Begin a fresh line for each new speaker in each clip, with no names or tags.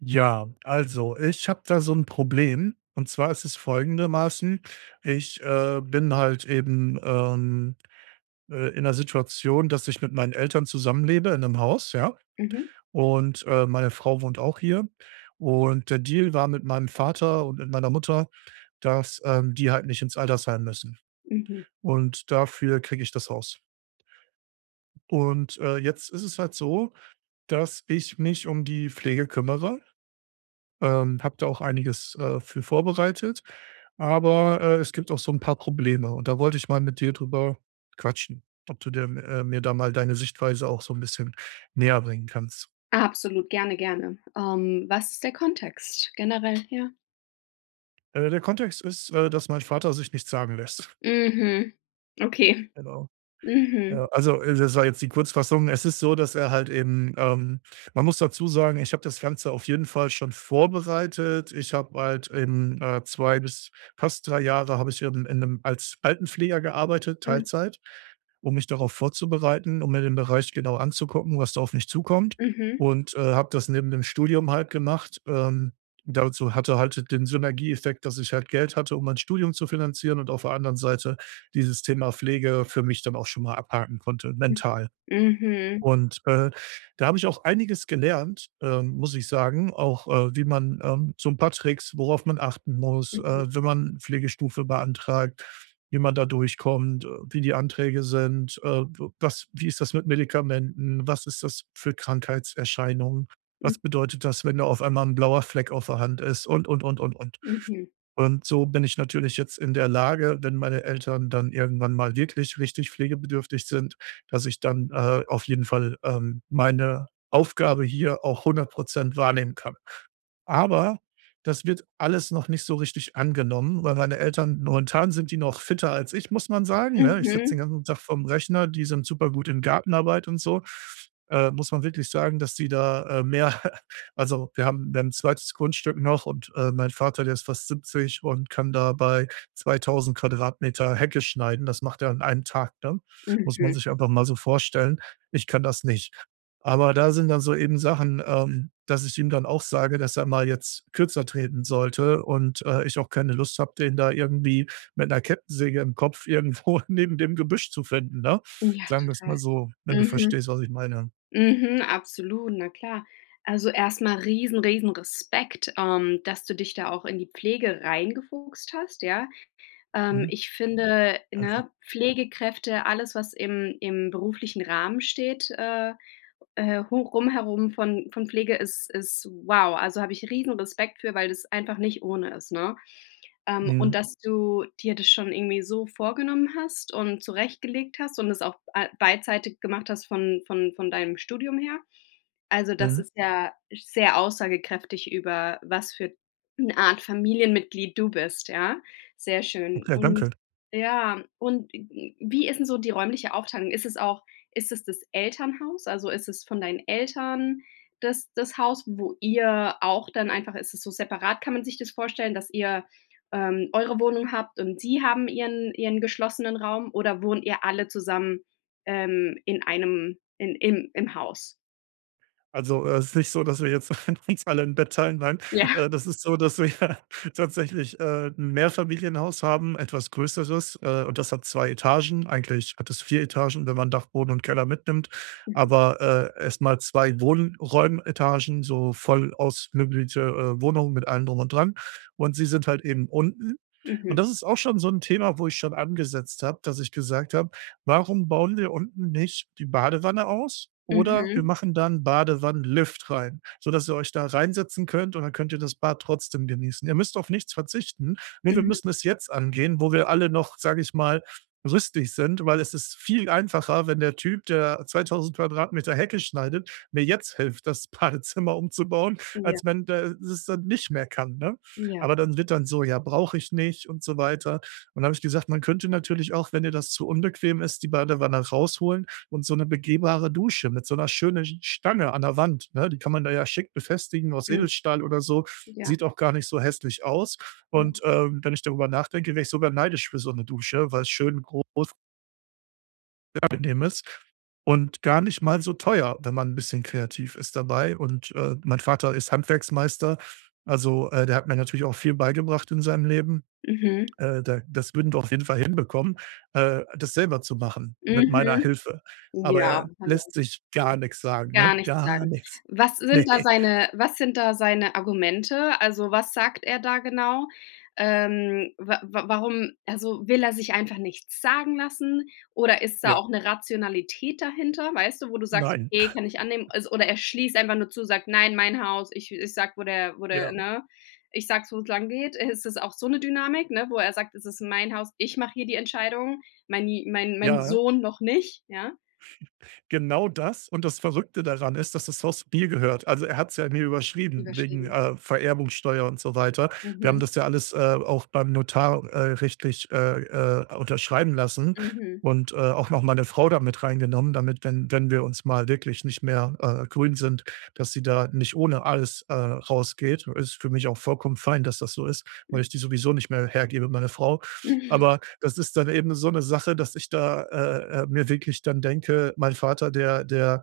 Ja, also, ich habe da so 'n Problem und zwar ist es folgendermaßen: Ich, äh, bin halt eben, ähm, äh, in 'ner Situation, dass ich mit meinen Eltern zusammenlebe in 'nem Haus, ja?
Mhm.
Und, äh, meine Frau wohnt auch hier. Und der Deal war, mit meinem Vater und mit meiner Mutter, dass, ähm, die halt nicht ins Altersheim müssen.
Mhm.
Und dafür kriege ich das Haus. Und, äh, jetzt ist es halt so, dass ich mich um die Pflege kümmere. Ähm, habe da auch einiges, äh, für vorbereitet, aber, äh, es gibt auch so 'n paar Probleme. Und da wollte ich mal mit dir drüber quatschen, ob du dir m äh, mir da mal deine Sichtweise auch so 'n bisschen näherbringen kannst.
Absolut, gerne, gerne. Ähm, was ist der Kontext generell hier?
Äh, der Kontext ist, äh, dass mein Vater sich nichts sagen lässt.
Mhm, okay.
Genau.
Mhm.
Ja, also, äh, das war jetzt die Kurzfassung. Es ist so, dass er halt eben, ähm man muss dazu sagen, ich habe das Ganze auf jeden Fall schon vorbereitet. Ich habe halt eben, äh, 2 bis fast 3 Jahre habe ich eben in 'nem als Altenpfleger gearbeitet,
Mhm.
Teilzeit, um mich darauf vorzubereiten. Um mir den Bereich genau anzugucken, was da auf mich zukommt
Mhm.
und, äh, habe das neben dem Studium halt gemacht. Ähm, dazu hatte halt, den Synergieeffekt, dass ich halt Geld hatte, um mein Studium zu finanzieren und auf der anderen Seite dieses Thema Pflege für mich dann auch schon mal abhaken konnte, mental.
Mhm.
Und, äh, da habe ich auch einiges gelernt, ähm, muss ich sagen. Auch, äh, wie man, ähm so 'n paar Tricks, worauf man achten muss,
Mhm.
äh, wenn man Pflegestufe beantragt. Wie man da durchkommt. Äh, wie die Anträge sind. Äh, w was wie ist das mit Medikamenten. Was ist das für Krankheitserscheinung. Was
M
bedeutet das, wenn da auf einmal 'n blauer Fleck auf der Hand ist und, und, und, und, und.
Mhm.
Und so bin ich natürlich jetzt in der Lage, wenn meine Eltern dann irgendwann mal wirklich richtig pflegebedürftig sind, dass ich dann, äh, auf jeden Fall, ähm, meine Aufgabe hier auch 100% wahrnehmen kann. Aber das wird alles noch nicht so richtig angenommen, weil meine Eltern momentan sind die noch fitter als ich, muss man sagen, ne? Ich sitze
Mhm.
den ganzen Tag vorm Rechner, die sind super gut in Gartenarbeit und so. Äh, muss man wirklich sagen, dass die da, äh, mehr also, wir haben, dann 'n 2. Grundstück noch und, äh, mein Vater, der ist fast 70 und kann da bei 2.000 Quadratmeter Hecke schneiden. Das macht er an einem Tag, ne? Muss man
Mhm.
sich aber mal so vorstellen. Ich kann das nicht. Aber da sind dann so eben Sachen, ähm, dass ich ihm dann auch sage, dass er mal jetzt kürzer treten sollte und, äh, ich auch keine Lust habe, den da irgendwie mit 'ner Kettensäge im Kopf irgendwo neben dem Gebüsch zu finden, ne?
Ja,
Sagen wir's mal
total.
so, wenn du
Mhm.
verstehst, was ich meine.
Mhm, absolut, na klar. Also, erst mal riesen riesen Respekt, ähm, dass du dich da auch in die Pflege reingefuchst hast, ja. Ähm,
Mhm.
ich finde,
Okay.
ne, Pflegekräfte, alles was im im beruflichen Rahmen steht, äh, äh, hoch rum herum von von Pflege ist ist wow, also, habe ich Riesen-Respekt für, weil das einfach nicht ohne ist, ne? Ähm, und
Mhm.
dass du dir das schon irgendwie so vorgenommen hast und zurechtgelegt hast und es auch a beidseitig gemacht hast von von von deinem Studium her, also, das
Mhm.
ist ja sehr aussagekräftig über was für 'ne Art Familienmitglied du bist, ja. Sehr schön.
Ok,
Und,
danke.
ja und w wie ist denn so die räumliche Aufteilung? Ist es auch ist es das Elternhaus? Also, ist es von deinen Eltern das das Haus, wo ihr auch dann einfach ist es so separat? Kann man sich das vorstellen, dass ihr, ähm, eure Wohnung habt und sie haben ihren ihren geschlossenen Raum oder wohnt ihr alle zusammen, ähm, in einem in im im Haus?
Also, es ist nicht so, dass wir jetzt uns alle 'n Bett teilen, nein.
Ja.
Äh, das ist so, dass wir tatsächlich, äh, 'n Mehrfamilienhaus haben etwas Größeres, äh, und das hat 2 Etagen. Eigentlich hat es 4 Etagen, wenn man Dachboden und Keller mitnimmt,
Mhm.
aber, äh, erst mal 2 Wohnraummetagen, so voll ausmöblierte, äh, Wohnungen mit allem drum und dran. Und sie sind halt eben unten. Und
Mhm.
das ist auch schon so 'n Thema, wo ich schon angesetzt habe, dass ich gesagt habe: „Warum bauen wir unten nicht die Badewanne aus oder wir
Mhm.
machen da 'n Badewannenlift rein, sodass ihr euch da reinsetzen könnt, und dann könnt ihr das Bad trotzdem genießen. Ihr müsst auf nichts verzichten.“ Ne, wir
Mhm.
müssen es jetzt angehen, wo wir alle noch, sage ich mal, rüstig sind. Weil es ist viel einfacher, wenn der Typ, der 2.000 Quadratmeter Hecke schneidet, mir jetzt hilft, das Badezimmer umzubauen,
Ja.
als wenn der das dann nicht mehr kann, ne?
Ja.
Aber dann wird dann so: „Ja, brauche ich nicht“ und so weiter. Und dann habe ich gesagt: „Man könnte natürlich auch, wenn dir das zu unbequem ist, die Badewanne rausholen und so 'ne begehbare Dusche mit so 'ner schönen Stange an der Wand“ ne? Die kann man da ja schick befestigen aus
Mhm.
Edelstahl oder so.
Ja.
Sieht auch gar nicht so hässlich aus,
Ja.
und, ähm, wenn ich darüber nachdenke, wäre ich sogar neidisch für so 'ne Dusche, weil es schön groß angenehm ist und gar nicht mal so teuer, wenn man 'n bisschen kreativ ist dabei. Und, äh, mein Vater ist Handwerksmeister. Also, äh, der hat mir natürlich auch viel beigebracht in seinem Leben.
Mhm.
Äh, da das würden wir auf jeden Fall hinbekommen, äh, das selber zu machen mit meiner
Mhm.
Hilfe. Aber
Ja,
er
hallo.
lässt sich gar nichts sagen,
Gar
ne?
nichts
Gar
sagen?
nichts.
Was sind
Ne.
da seine was sind da seine Argumente? Also, was sagt er da genau? Ähm, wa wa warum also, will er sich einfach nichts sagen lassen oder ist da
Ja.
auch 'ne Rationalität dahinter, weißt du, wo du sagst:
Nein.
„Okay, kann ich annehmen.“ Al oder er schließt einfach nur zu, sagt: „Nein, mein Haus. Ich ich sage, wo der wo der,
Ja.
ne? Ich sage, wo es lang geht.“ Äh, ist das auch so 'ne Dynamik, ne, wo er sagt: „Es ist mein Haus, ich mache hier die Entscheidung, meini mein mein
Ja.
Sohn noch nicht.“ Ja?
Genau das und das Verrückte daran ist, dass das Haus mir gehört. Also er hat es ja mir überschrieben wegen,
Überschrieben.
äh, Vererbungssteuer und so weiter. Wir haben
Mhm.
das ja alles, äh, auch beim Notar, äh, rechtlich, äh, äh, unterschreiben lassen
Mhm.
und, äh, auch noch meine Frau da mit reingenommen, damit, wenn wenn wir uns mal wirklich nicht mehr, äh, grün sind, dass sie da nicht ohne alles, äh, rausgeht. Ist für mich auch vollkommen fein, dass das so ist, weil
Mhm.
ich die sowieso nicht mehr hergebe, meine Frau. Aber das ist dann eben so 'ne Sache, dass ich da, äh, äh, mir wirklich dann denke, mein Vater, der der,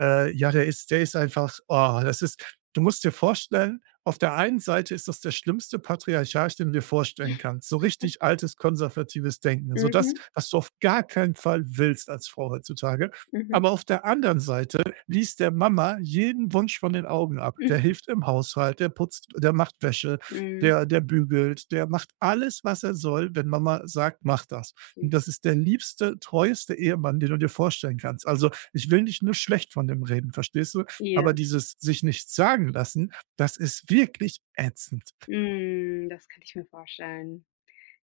äh, ja der ist der ist einfach, oh das ist du musst dir vorstellen, auf der einen Seite ist das der schlimmste Patriarch, den du dir vorstellen kannst, so richtig altes konservatives Denken. So das,
Mhm.
was du auf gar keinen Fall willst als Frau heutzutage.
Mhm.
Aber auf der anderen Seite liest der Mama jeden Wunsch von den Augen ab. Der
Mhm.
hilft im Haushalt, der putzt, der macht Wäsche,
Mhm.
der der bügelt, der macht alles, was er soll, wenn Mama sagt: „Mach das!“
Hm.
Und das ist der liebste, treueste Ehemann, den du dir vorstellen kannst. Also, ich will nicht nur schlecht von dem reden, verstehst du?
Ja.
Aber dieses, sich nichts sagen lassen, das ist wirklich ätzend.
Hm. Das kann ich mir vorstellen.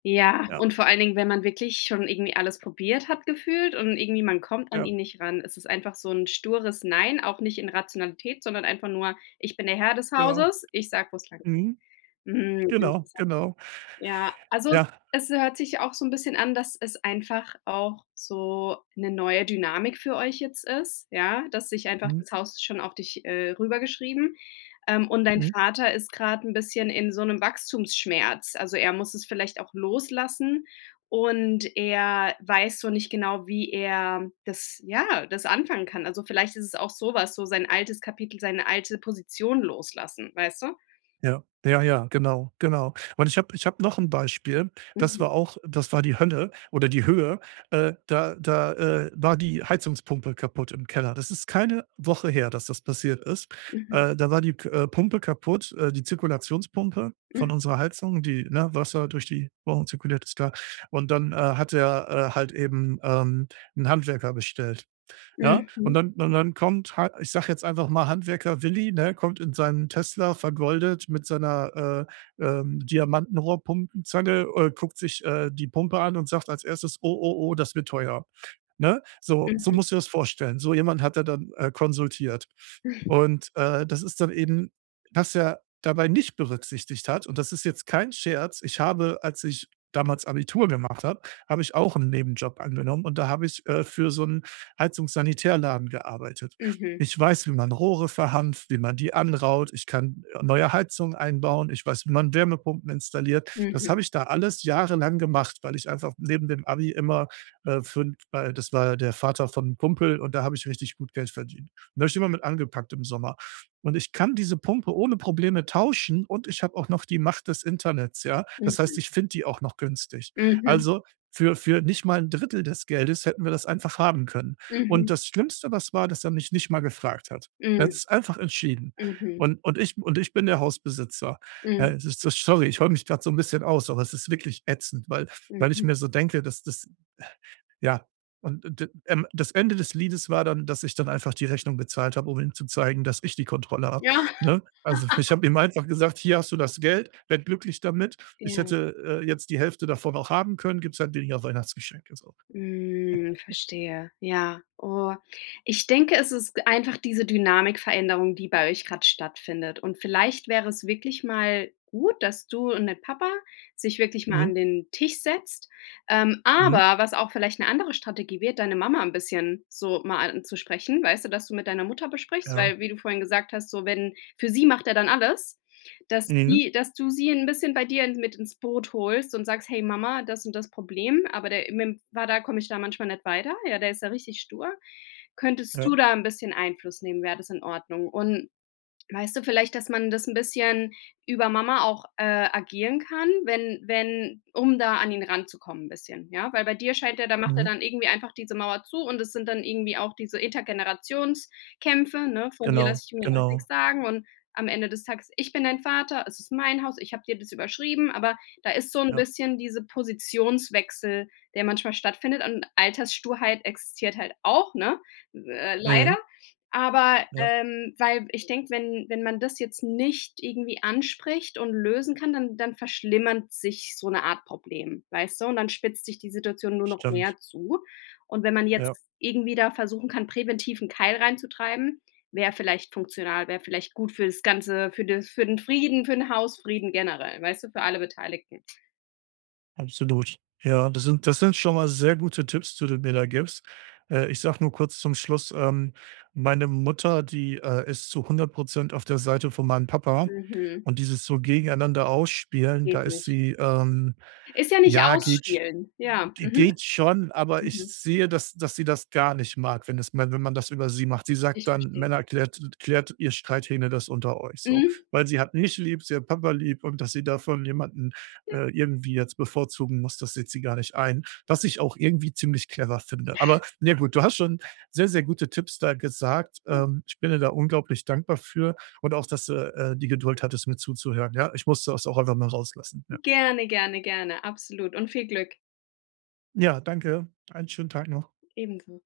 Ja
Ja.
und vor allen Dingen, wenn man wirklich schon irgendwie alles probiert hat gefühlt, und irgendwie man kommt an
Ja.
ihn nicht ran, es ist einfach so 'n stures Nein, auch nicht in Rationalität, sondern einfach nur: „Ich bin der Herr des
Genau.
Hauses. Ich sage wo es langgeht.“
Mhm.
Mhm,
Genau,
interessant.
genau.
Ja, also es
Ja.
es hört sich auch so 'n bisschen an, dass es einfach auch so 'ne neue Dynamik für euch jetzt ist, ja, dass sich einfach
Mhm.
das Haus schon auf dich äh, rüber geschrieben Ähm, und dein
Mhm.
Vater ist gerade 'n bisschen in so 'nem Wachstumsschmerz, also er muss es vielleicht auch loslassen, und er weiß so nicht genau, wie er, das ja, das anfangen kann. Also vielleicht ist es auch so was, so sein altes Kapitel, seine alte Position loslassen, weißt du?
Ja. Ja, ja, genau, genau. Und ich habe ich habe noch 'n Beispiel, das
Mhm.
war auch das war die Hölle oder die Höhe. Äh, da da, äh, war die Heizungspumpe kaputt im Keller. Das ist keine Woche her, dass das passiert ist.
Mhm.
Äh, da war die k äh, Pumpe kaputt, äh die Zirkulationspumpe von
Mhm.
unserer Heizung, die, ne, Wasser durch die Rohre zirkuliert- ist klar. Und dann, äh, hat er, äh, halt eben, ähm, 'n Handwerker bestellt, ja?
Mhm.
Und
[unintelligible]
dann und dann kommt, halt, ich sage jetzt einfach mal Handwerker Willi, ne, kommt in seinem Tesla vergoldet mit seiner, äh, ähm, Diamantenrohrpumpenzange, äh, guckt sich, äh, die Pumpe an und sagt als Erstes: „Oh, oh, oh, das wird teuer.“ Ne, so so
Mhm.
musst du dir das vorstellen. So jemanden hat er dann, äh, konsultiert und, äh, das ist dann eben was er dabei nicht berücksichtigt hat, und das ist jetzt kein Scherz ich habe als ich damals Abitur gemacht habe, habe ich auch 'n Nebenjob angenommen, und da habe ich, äh, für so 'n Heizungssanitärladen gearbeitet.
Mhm.
Ich weiß, wie man Rohre verhanft, wie man die anraut. Ich kann, äh, neue Heizungen einbauen. Ich weiß, wie man Wärmepumpen installiert. Das
Mhm.
habe ich da alles jahrelang gemacht, weil ich einfach neben dem Abi immer, äh, fün weil das war ja der Vater von 'nem Kumpel, und da habe ich richtig gut Geld verdient. Und da habe ich immer mit angepackt im Sommer. Und ich kann diese Pumpe ohne Probleme tauschen, und ich habe auch noch die Macht des Internets, ja? Das heißt,
Mhm.
ich finde die auch noch günstig.
Mhm.
Also, für für nicht mal 'n Drittel des Geldes hätten wir das einfach haben können. Und
Mhm.
das Schlimmste, was war, dass er mich nicht mal gefragt hat. Er hat
Mhm.
es einfach entschieden.
Mhm.
Und und ich und ich bin der Hausbesitzer.
Mhm.
Ey, ist so sorry, ich heule mich grade so 'n bisschen aus, aber es ist wirklich ätzend, weil weil ich
Mhm.
mir so denke, dass das, ja und d ähm, das Ende des Liedes war dann, dass ich dann einfach die Rechnung bezahlt habe, um ihm zu zeigen, dass ich die Kontrolle habe,
Ja.
ne? Also f ich habe ihm einfach gesagt: „Hier hast du das Geld, werde glücklich damit.“ Ich
Ja.
hätte, äh, jetzt die Hälfte davon auch haben können, gibt es halt weniger Weihnachtsgeschenke, so.
Mhm, verstehe, ja. Oh, ich denke, es ist einfach diese Dynamikveränderung, die bei euch gerade stattfindet, und vielleicht wäre es wirklich mal gut, dass du und der Papa sich wirklich mal
Mhm.
an den Tisch setzt, ähm
Mhm.
aber was auch vielleicht 'ne andere Strategie wäre, deine Mama 'n bisschen so mal anzusprechen, weißt du, dass du mit deiner Mutter besprichst
Ja.
weil wie du vorhin gesagt hast, so wenn für sie macht er dann alles, dass
Mhm.
die dass du sie 'n bisschen bei dir mit ins Boot holst und sagst: „Hey Mama, das und das Problem, aber der im mitm Vater komme ich da manchmal nicht weiter, ja, der ist da richtig stur. Könntest du
Ja.
da 'n bisschen Einfluss nehmen? Wäre das in Ordnung?“ Und, weißt du, vielleicht dass man das 'n bisschen über Mama auch, äh, agieren kann, wenn wenn um da an ihn ranzukommen bisschen, ja? Weil bei dir scheint der da macht er
Mhm.
dann irgendwie einfach diese Mauer zu und das sind dann irgendwie auch diese Elterngenerationskämpe, ne? „Von dir
Genau,
lasse ich mir doch nix
genau.
sagen.“ Und am Ende des Tages: „Ich bin dein Vater, es ist mein Haus, ich habe dir das überschrieben.“ Aber da ist so 'n
Ja.
bisschen diese Positionswechsel, der manchmal stattfindet, und Alterssturheit existiert halt auch, ne? Äh, leider.
Mhm.
Aber,
Ja.
ähm, weil ich denke, wenn wenn man das jetzt nicht irgendwie anspricht und lösen kann, dann dann verschlimmert sich so 'ne Art Problem, weißt du, und dann spitzt sich die Situation nur noch
Stimmt.
mehr zu, und wenn man jetzt
Ja.
irgendwie da versuchen kann, präventiv 'n Keil reinzutreiben, wäre vielleicht funktional, wäre vielleicht gut fürs Ganze, für den für den Frieden, für den Hausfrieden generell, weißt du, für alle Beteiligten.
Absolut. Ja, das sind das sind schon mal sehr gute Tipps, die du mir da gibst. Äh, ich sage nur kurz zum Schluss, ähm, meine Mutter, die, äh, ist zu 100 % auf der Seite von meinem Papa
Mhm.
und dieses so gegeneinander Ausspielen, da
Geht
ist
nicht.
sie, ähm
Ist ja nicht
ja, geht sch
ausspielen, ja. Mhm.
geht schon, aber ich
Mhm.
sehe, dass dass sie das gar nicht mag, wenn es wenn man das über sie macht. Sie sagt
Ich
dann:
verstehe.
„Männer, klärt klärt ihr Streithähne das unter euch.“ So,
Mhm.
weil sie hat mich lieb, sie hat Papa lieb und dass sie davon jemanden,
Ja.
äh, irgendwie jetzt bevorzugen muss, das sieht sie gar nicht ein. Was ich auch irgendwie ziemlich clever
Ja.
finde. Aber, ne, gut, du
[unintelligible]
hast schon sehr, sehr gute Tipps da gesagt.
[unintelligible]
Ähm, ich bin dir da unglaublich dankbar für und auch, dass du, äh, die Geduld hattest, mir zuzuhören, ja? Ich musste das auch einfach mal rauslassen. Ja.
Gerne, gerne, gerne. Absolut und viel Glück.
Ja, danke. Einen schönen Tag noch.
Ebenso.